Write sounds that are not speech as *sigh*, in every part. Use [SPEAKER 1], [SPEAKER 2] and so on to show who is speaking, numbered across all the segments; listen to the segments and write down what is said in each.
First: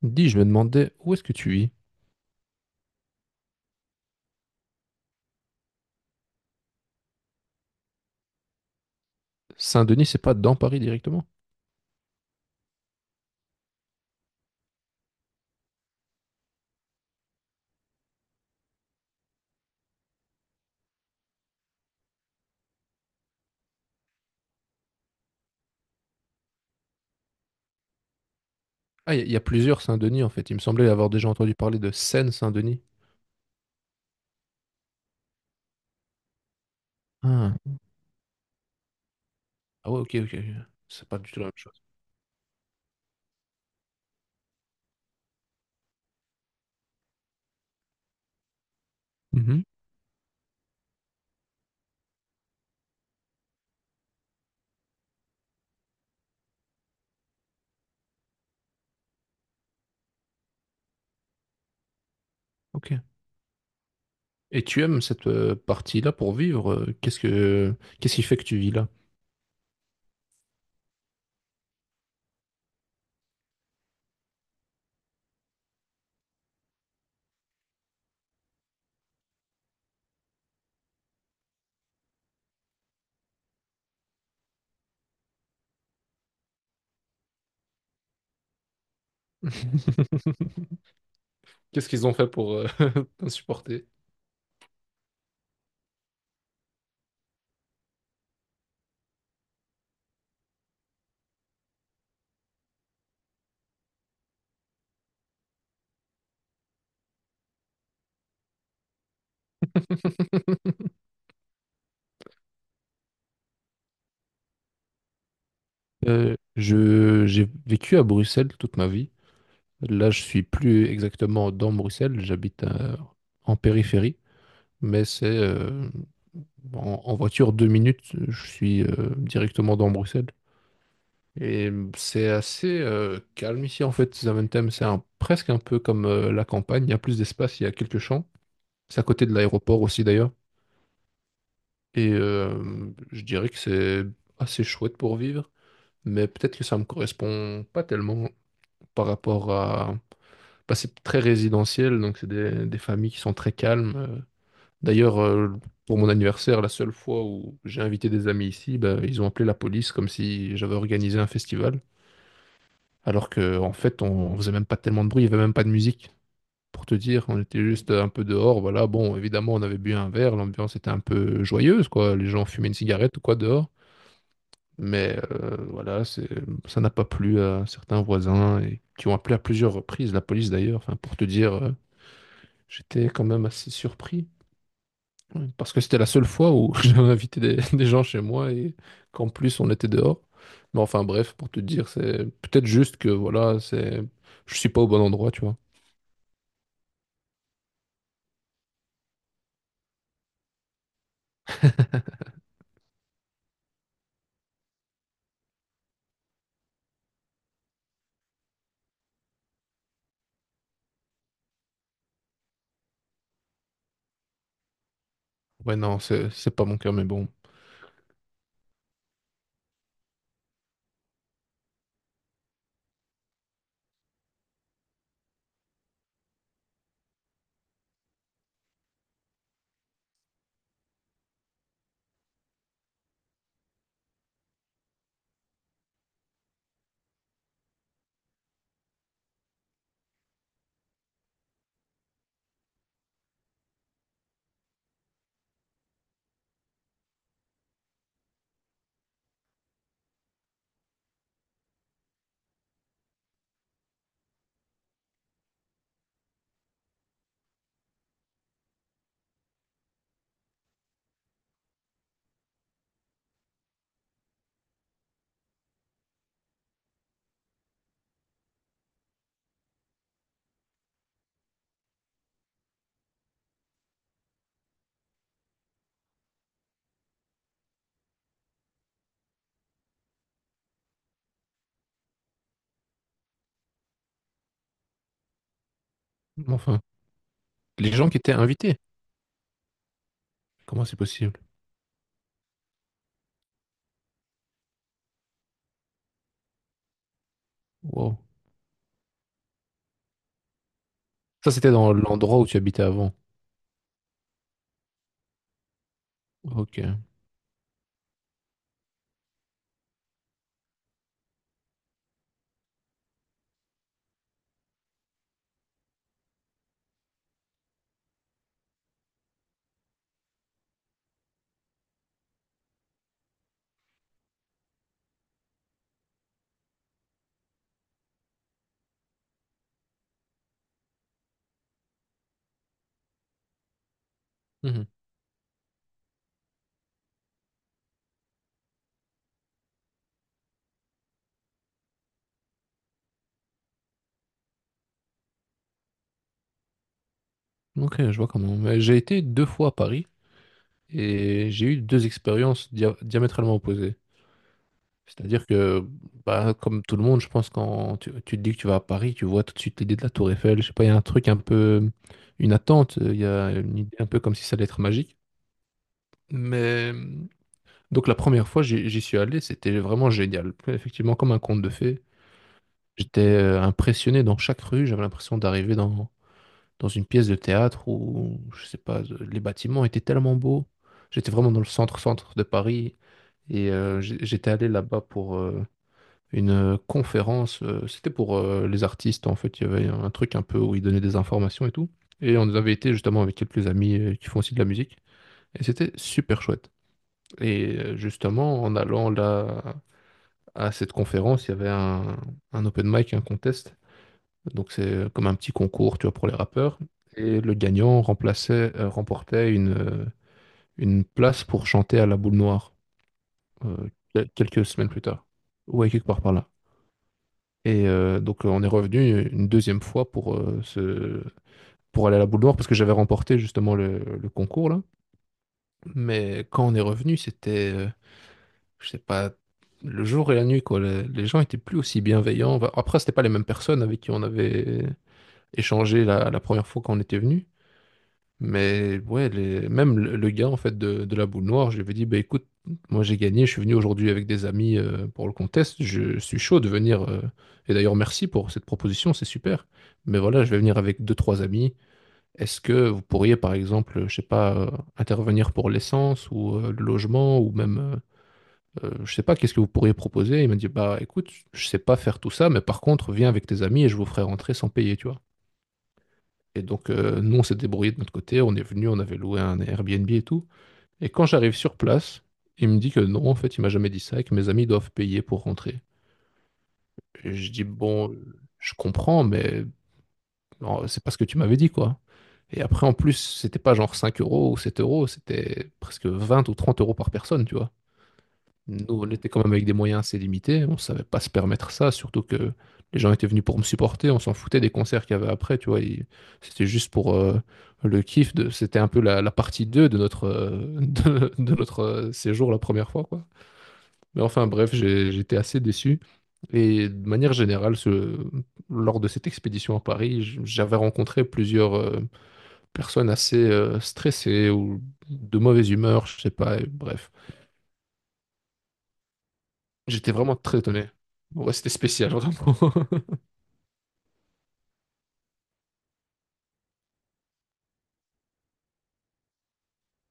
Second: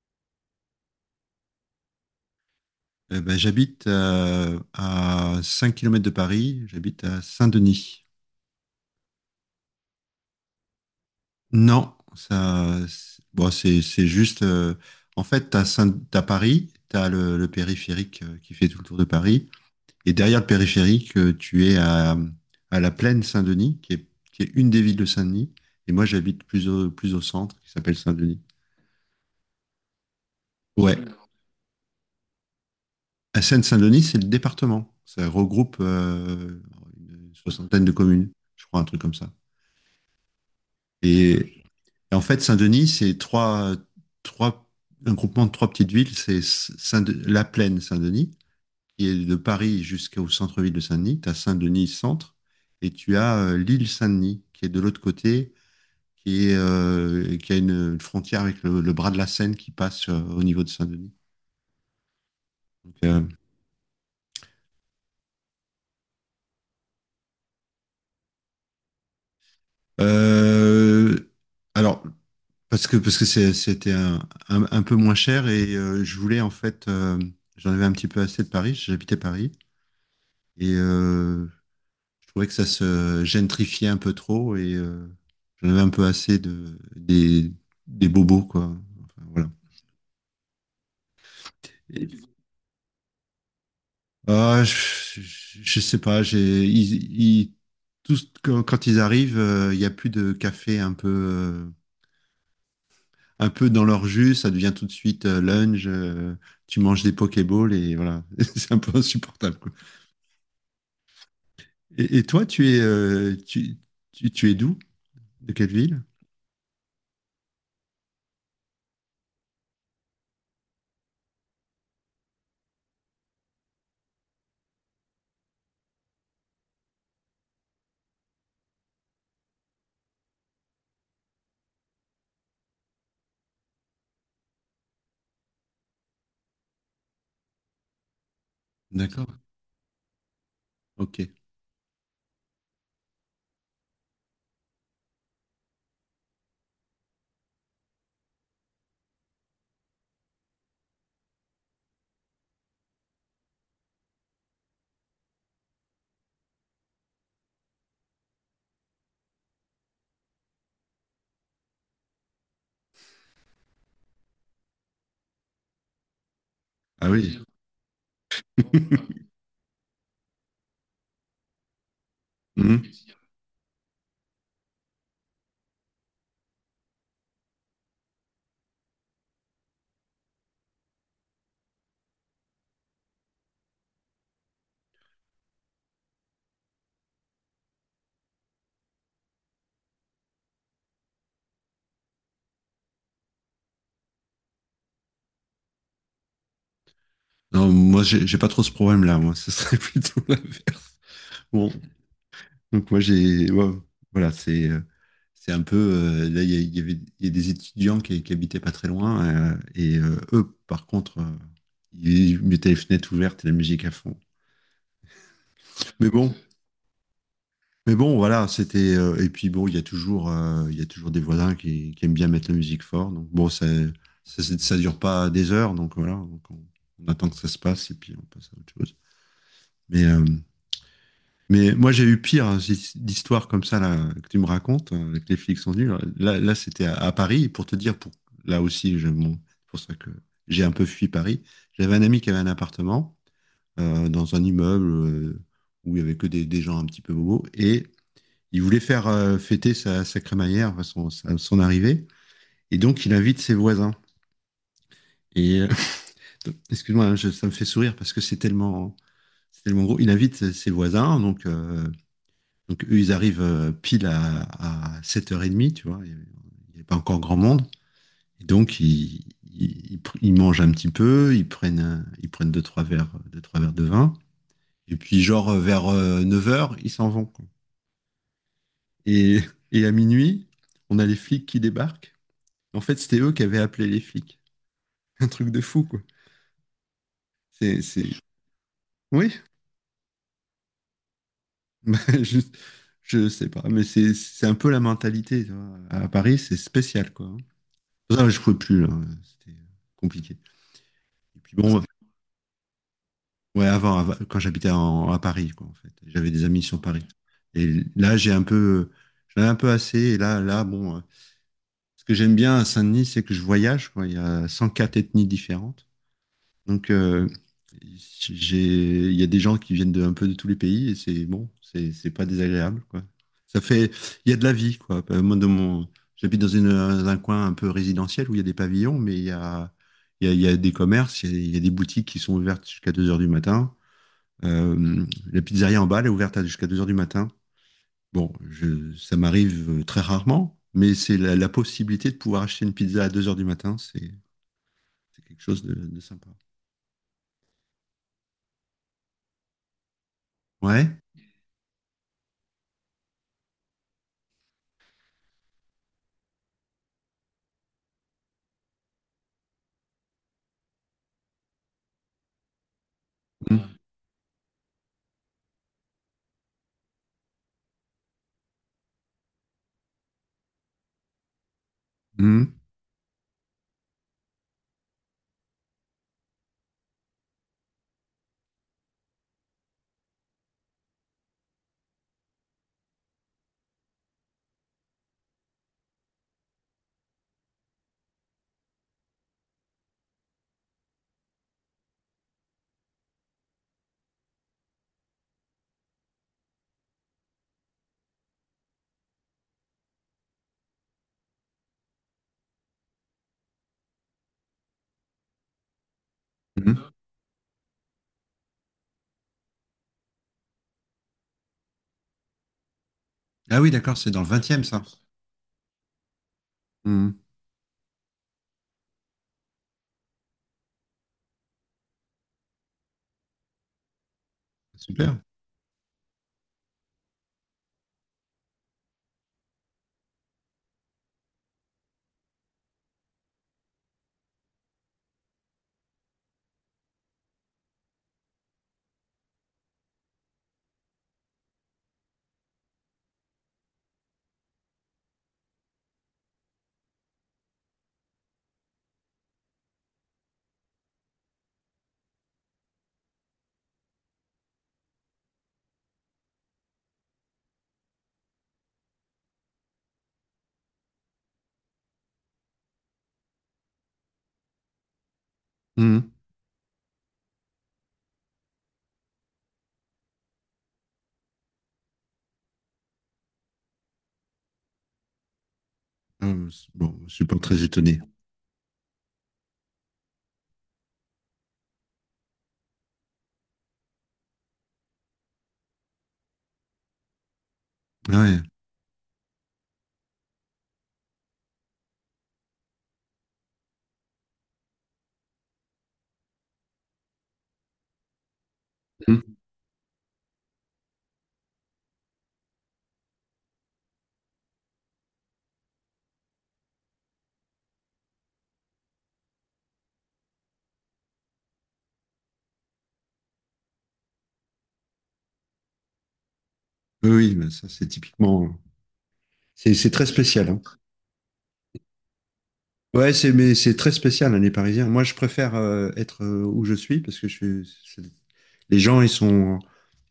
[SPEAKER 1] Dis, je me demandais où est-ce que tu vis?
[SPEAKER 2] Eh ben, j'habite à 5 kilomètres de Paris, j'habite à Saint-Denis.
[SPEAKER 1] Saint-Denis, c'est pas dans Paris directement?
[SPEAKER 2] Non, ça, bon, c'est juste. En fait, t'as t'as Paris, t'as le périphérique qui fait tout le tour de Paris, et derrière le périphérique, tu es à la plaine Saint-Denis, qui est une des villes de Saint-Denis, et moi j'habite plus au centre, qui s'appelle Saint-Denis.
[SPEAKER 1] Ah, il y a plusieurs Saint-Denis en fait. Il me semblait
[SPEAKER 2] Ouais,
[SPEAKER 1] avoir déjà entendu parler de Seine-Saint-Denis.
[SPEAKER 2] à Seine-Saint-Denis, c'est le département. Ça regroupe une
[SPEAKER 1] Ah.
[SPEAKER 2] soixantaine de communes, je crois, un truc comme ça.
[SPEAKER 1] Ah ouais, ok, ok. Ok. C'est pas du tout la même
[SPEAKER 2] Et,
[SPEAKER 1] chose.
[SPEAKER 2] Et en fait, Saint-Denis, c'est trois, un groupement de trois petites villes. C'est Saint La Plaine, Saint-Denis, qui est de
[SPEAKER 1] Mhm.
[SPEAKER 2] Paris jusqu'au centre-ville de Saint-Denis. Tu as Saint-Denis centre et tu as l'île Saint-Denis, qui est de l'autre côté, qui a une frontière avec le bras de la Seine qui passe au niveau de Saint-Denis.
[SPEAKER 1] Ok.
[SPEAKER 2] Donc, euh,
[SPEAKER 1] Et tu aimes cette partie-là pour vivre? Qu'est-ce qui fait que tu vis là?
[SPEAKER 2] euh, alors, parce que c'était un peu moins cher et je voulais en fait, j'en avais un petit peu assez de Paris, j'habitais Paris et je trouvais que ça se gentrifiait un peu trop et j'en avais un peu assez des bobos, quoi. Enfin, voilà.
[SPEAKER 1] *laughs* Qu'est-ce qu'ils
[SPEAKER 2] Et-
[SPEAKER 1] ont fait pour *laughs* t'insupporter?
[SPEAKER 2] ah, je, je sais pas, tous, quand ils arrivent, il y a plus de café un peu dans leur jus, ça devient tout de suite lunch, tu manges des Pokéballs et voilà, *laughs* c'est un peu insupportable, quoi. Et toi, tu es d'où? De quelle ville?
[SPEAKER 1] J'ai vécu à Bruxelles toute ma vie. Là, je suis plus exactement dans Bruxelles. J'habite en périphérie. Mais c'est en voiture 2 minutes, je suis directement dans Bruxelles. Et c'est assez calme ici en fait, Zaventem, c'est presque un peu comme la campagne, il y a plus d'espace, il y a quelques champs. C'est à côté de
[SPEAKER 2] D'accord.
[SPEAKER 1] l'aéroport aussi d'ailleurs.
[SPEAKER 2] Ok.
[SPEAKER 1] Et je dirais que c'est assez chouette pour vivre, mais peut-être que ça me correspond pas tellement par rapport à... Bah, c'est très résidentiel, donc c'est des familles qui sont très calmes. D'ailleurs, pour mon anniversaire, la seule fois où j'ai invité des amis ici, bah, ils ont appelé la police comme si j'avais organisé un festival, alors que en fait, on faisait même pas tellement de bruit, il y avait même pas de musique. Pour te
[SPEAKER 2] Ah
[SPEAKER 1] dire,
[SPEAKER 2] oui.
[SPEAKER 1] on était juste un peu dehors, voilà. Bon, évidemment, on avait bu un verre, l'ambiance était un peu joyeuse, quoi. Les gens fumaient une cigarette ou quoi dehors, mais voilà, c'est, ça n'a pas plu à certains voisins et qui ont appelé à plusieurs reprises la police d'ailleurs. Enfin, pour te dire, j'étais quand même assez surpris. Ouais, parce que c'était la seule fois où *laughs* j'avais invité des gens chez moi et qu'en plus on était dehors. Mais enfin bref, pour te dire, c'est peut-être juste que voilà, c'est je suis pas au bon endroit, tu vois.
[SPEAKER 2] Non, moi, j'ai pas trop ce problème-là. Moi, ce serait *laughs* plutôt l'inverse. Bon,
[SPEAKER 1] *laughs*
[SPEAKER 2] donc moi, ouais, voilà, c'est un peu. Là, il y a des étudiants qui habitaient pas très loin, et eux, par contre, ils mettaient les fenêtres ouvertes et la musique à fond.
[SPEAKER 1] Ouais, non,
[SPEAKER 2] Mais
[SPEAKER 1] c'est
[SPEAKER 2] bon,
[SPEAKER 1] c'est pas mon cas, mais bon.
[SPEAKER 2] mais bon, voilà, c'était. Et puis bon, il y a toujours des voisins qui aiment bien mettre la musique fort. Donc bon, ça dure pas des heures, donc voilà, donc on attend que ça se passe et puis on passe à autre chose. Mais euh, Mais moi, j'ai eu pire d'histoires comme ça là, que tu me racontes, que les flics sont venus. Là, c'était à Paris, pour te dire, là aussi, bon, c'est pour ça que j'ai un peu fui Paris. J'avais un ami qui avait un appartement dans un immeuble où il y avait que des gens un petit peu bobos, et il voulait faire fêter sa crémaillère, enfin, son arrivée, et donc il invite ses voisins. Et euh, *laughs* Excuse-moi, hein, ça me fait sourire parce que c'est tellement gros. Il invite ses voisins, donc eux, ils arrivent pile à 7h30, tu vois, il n'y a pas encore grand monde. Et donc ils mangent un petit peu, ils prennent deux, trois verres de vin. Et puis genre vers 9 heures, ils s'en vont, quoi. Et, et à minuit, on a les flics qui débarquent. En fait, c'était eux qui avaient appelé les flics. *laughs* Un truc de fou, quoi.
[SPEAKER 1] Enfin,
[SPEAKER 2] C'est,
[SPEAKER 1] les
[SPEAKER 2] c'est...
[SPEAKER 1] gens qui étaient invités,
[SPEAKER 2] Oui,
[SPEAKER 1] comment c'est possible?
[SPEAKER 2] *laughs* bah, je, je sais pas, mais c'est un peu la mentalité, tu vois. À Paris, c'est spécial, quoi, hein.
[SPEAKER 1] Wow.
[SPEAKER 2] Non, je pouvais plus, là. C'était compliqué. Et
[SPEAKER 1] Ça,
[SPEAKER 2] puis
[SPEAKER 1] c'était
[SPEAKER 2] bon,
[SPEAKER 1] dans l'endroit où tu habitais avant.
[SPEAKER 2] ouais, avant, quand j'habitais à Paris, quoi, en fait. J'avais des amis
[SPEAKER 1] Ok.
[SPEAKER 2] sur Paris. Et là, j'en ai un peu assez. Et là, bon, ce que j'aime bien à Saint-Denis, c'est que je voyage, quoi. Il y a 104 ethnies différentes. Donc, il y a des gens qui viennent de un peu de tous les pays et c'est bon, c'est pas désagréable, quoi. Ça fait, il y a de la vie, quoi. Moi, j'habite dans dans un coin un peu résidentiel où il y a des pavillons, mais il y a des commerces, il y a des boutiques qui sont ouvertes jusqu'à 2 heures du matin.
[SPEAKER 1] Mhm.
[SPEAKER 2] Euh, la pizzeria en bas, elle est ouverte jusqu'à 2 heures du matin. Bon, ça m'arrive très rarement, mais c'est la possibilité de pouvoir acheter une pizza à 2 heures du matin, c'est quelque chose de sympa.
[SPEAKER 1] Ok, je vois comment. Mais j'ai été deux fois à Paris
[SPEAKER 2] Ouais.
[SPEAKER 1] et j'ai eu deux expériences diamétralement opposées. C'est-à-dire que, bah, comme tout le monde, je pense, quand tu te dis que tu vas à Paris, tu vois tout de suite l'idée de la Tour Eiffel. Je sais pas, il y a un truc un peu, une attente, il y a
[SPEAKER 2] Mm.
[SPEAKER 1] une idée un peu comme si ça allait être magique. Mais donc la première fois, j'y suis allé, c'était vraiment génial. Effectivement, comme un conte de fées.
[SPEAKER 2] Mm.
[SPEAKER 1] J'étais impressionné dans chaque rue, j'avais l'impression d'arriver dans une pièce de théâtre où, je sais pas, les bâtiments étaient tellement beaux. J'étais vraiment dans le centre-centre de Paris. Et j'étais allé là-bas pour, une conférence. C'était pour les artistes, en fait. Il y avait un truc un peu où ils donnaient des informations et tout. Et on avait été justement avec quelques amis qui font aussi de la musique. Et c'était super chouette. Et justement, en allant là à cette conférence, il y avait un open mic, un contest. Donc c'est comme un petit concours, tu vois, pour les rappeurs.
[SPEAKER 2] Mhm.
[SPEAKER 1] Et le gagnant remplaçait, remportait une place pour chanter à la boule noire
[SPEAKER 2] Ah oui, d'accord, c'est dans le 20,
[SPEAKER 1] quelques
[SPEAKER 2] ça.
[SPEAKER 1] semaines plus tard. Ouais, quelque part par là.
[SPEAKER 2] Mhm.
[SPEAKER 1] Et donc, on est revenu une deuxième fois pour aller à la boule noire parce que j'avais remporté justement le concours là.
[SPEAKER 2] Super.
[SPEAKER 1] Mais quand on est revenu, c'était, je sais pas, le jour et la nuit quoi. Les gens étaient plus aussi bienveillants. Enfin, après, c'était pas les mêmes personnes avec qui on avait échangé la première fois quand on était venu. Mais ouais, les... même le gars en fait de la boule noire, je lui avais dit, bah écoute, moi j'ai gagné, je suis venu aujourd'hui avec des amis pour le contest, je suis chaud de venir. Et d'ailleurs, merci pour cette proposition, c'est super. Mais voilà, je vais venir avec deux, trois amis. Est-ce que vous pourriez, par exemple, je sais pas, intervenir pour l'essence ou le logement ou même, je sais pas, qu'est-ce que vous pourriez proposer? Il m'a dit, bah écoute, je sais pas faire tout ça, mais par contre, viens avec tes amis et je vous ferai rentrer sans payer, tu vois.
[SPEAKER 2] Mhm.
[SPEAKER 1] Et donc, nous, on s'est débrouillé de notre côté, on est venu, on avait loué un Airbnb et tout. Et quand j'arrive sur place, il me dit que non, en fait, il m'a jamais dit ça et que mes amis doivent payer pour rentrer.
[SPEAKER 2] Ah, bon, je suis
[SPEAKER 1] Et
[SPEAKER 2] pas
[SPEAKER 1] je
[SPEAKER 2] très
[SPEAKER 1] dis,
[SPEAKER 2] étonné.
[SPEAKER 1] bon, je comprends, mais non, c'est pas ce que tu m'avais dit, quoi. Et après, en plus, c'était pas genre 5 € ou 7 euros, c'était presque 20 ou 30 € par personne, tu vois.
[SPEAKER 2] Ah ouais.
[SPEAKER 1] Nous, on était quand même avec des moyens assez limités, on savait pas se permettre ça, surtout que les gens étaient venus pour me supporter, on s'en foutait des concerts qu'il y avait après, tu vois, et c'était juste pour le kiff de, c'était un peu la
[SPEAKER 2] Mhm.
[SPEAKER 1] partie 2 de notre, *laughs* de notre séjour la première fois, quoi. Mais enfin, bref, j'étais assez déçu. Et de manière générale, lors de cette expédition à Paris, j'avais rencontré plusieurs personnes assez stressées ou de mauvaise humeur, je sais pas, et
[SPEAKER 2] Oui,
[SPEAKER 1] bref.
[SPEAKER 2] oui, mais ça, c'est typiquement. C'est très
[SPEAKER 1] J'étais vraiment
[SPEAKER 2] spécial,
[SPEAKER 1] très
[SPEAKER 2] hein.
[SPEAKER 1] étonné. Bon, ouais, c'était spécial, j'entends.
[SPEAKER 2] Ouais, c'est mais c'est très spécial, hein, les Parisiens. Moi, je préfère être où je suis parce que je suis. c'est- Les gens,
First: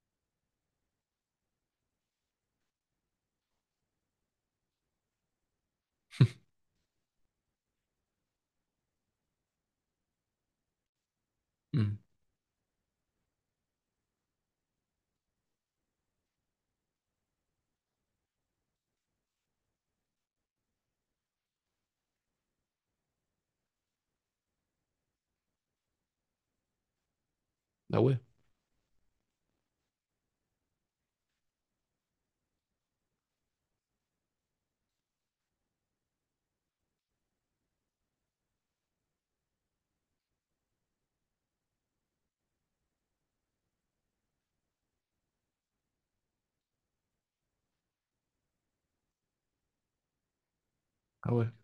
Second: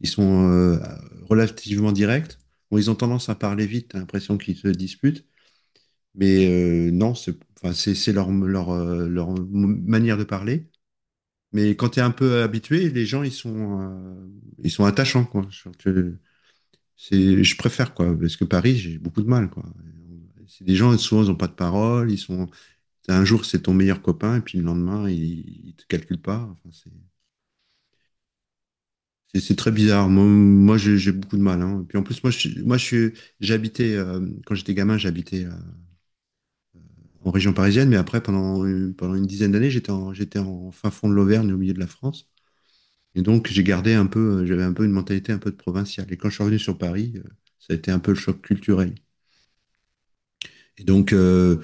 [SPEAKER 2] ils sont relativement directs. Bon, ils ont tendance à parler vite, t'as l'impression qu'ils se disputent.
[SPEAKER 1] *laughs*
[SPEAKER 2] Non, c'est enfin, c'est leur manière de parler. Mais quand
[SPEAKER 1] Hmm.
[SPEAKER 2] tu es un peu habitué, les gens, ils sont attachants, quoi. Je préfère, quoi. Parce que Paris, j'ai beaucoup de mal, quoi. C'est des gens, souvent, ils n'ont pas de parole. Un jour, c'est ton meilleur copain, et puis le lendemain, il ne te calcule pas. Enfin.
[SPEAKER 1] Ah ouais,
[SPEAKER 2] C'est très bizarre. Moi, j'ai beaucoup de mal, hein. Et puis en plus, moi, j'habitais quand j'étais gamin, j'habitais en région parisienne, mais après, pendant une dizaine d'années, j'étais en fin fond de l'Auvergne, au milieu de la France. Et donc, j'avais un peu une mentalité un peu de provinciale. Et quand je suis revenu sur Paris, ça a été un peu le choc culturel. Et donc,
[SPEAKER 1] ah ouais.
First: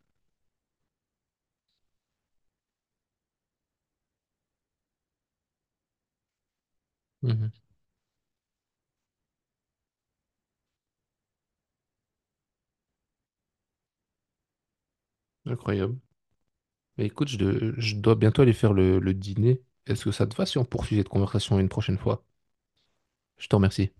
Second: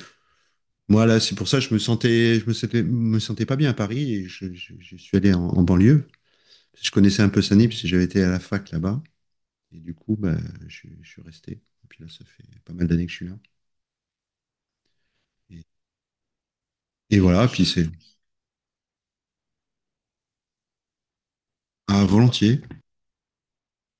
[SPEAKER 2] moi, là, c'est pour ça que me sentais pas bien à Paris et je suis allé en, en banlieue. Je connaissais un peu
[SPEAKER 1] Mhm.
[SPEAKER 2] Saint-Denis parce que j'avais été à la fac là-bas. Et du coup, bah, je suis resté. Et puis là, ça fait pas mal d'années que je suis là. Et,
[SPEAKER 1] Incroyable. Mais
[SPEAKER 2] et
[SPEAKER 1] écoute, je,
[SPEAKER 2] voilà, puis
[SPEAKER 1] de-
[SPEAKER 2] c'est
[SPEAKER 1] je dois bientôt aller faire le dîner. Est-ce que ça te va si on poursuit cette conversation une prochaine
[SPEAKER 2] à
[SPEAKER 1] fois?
[SPEAKER 2] volontiers.
[SPEAKER 1] Je te remercie.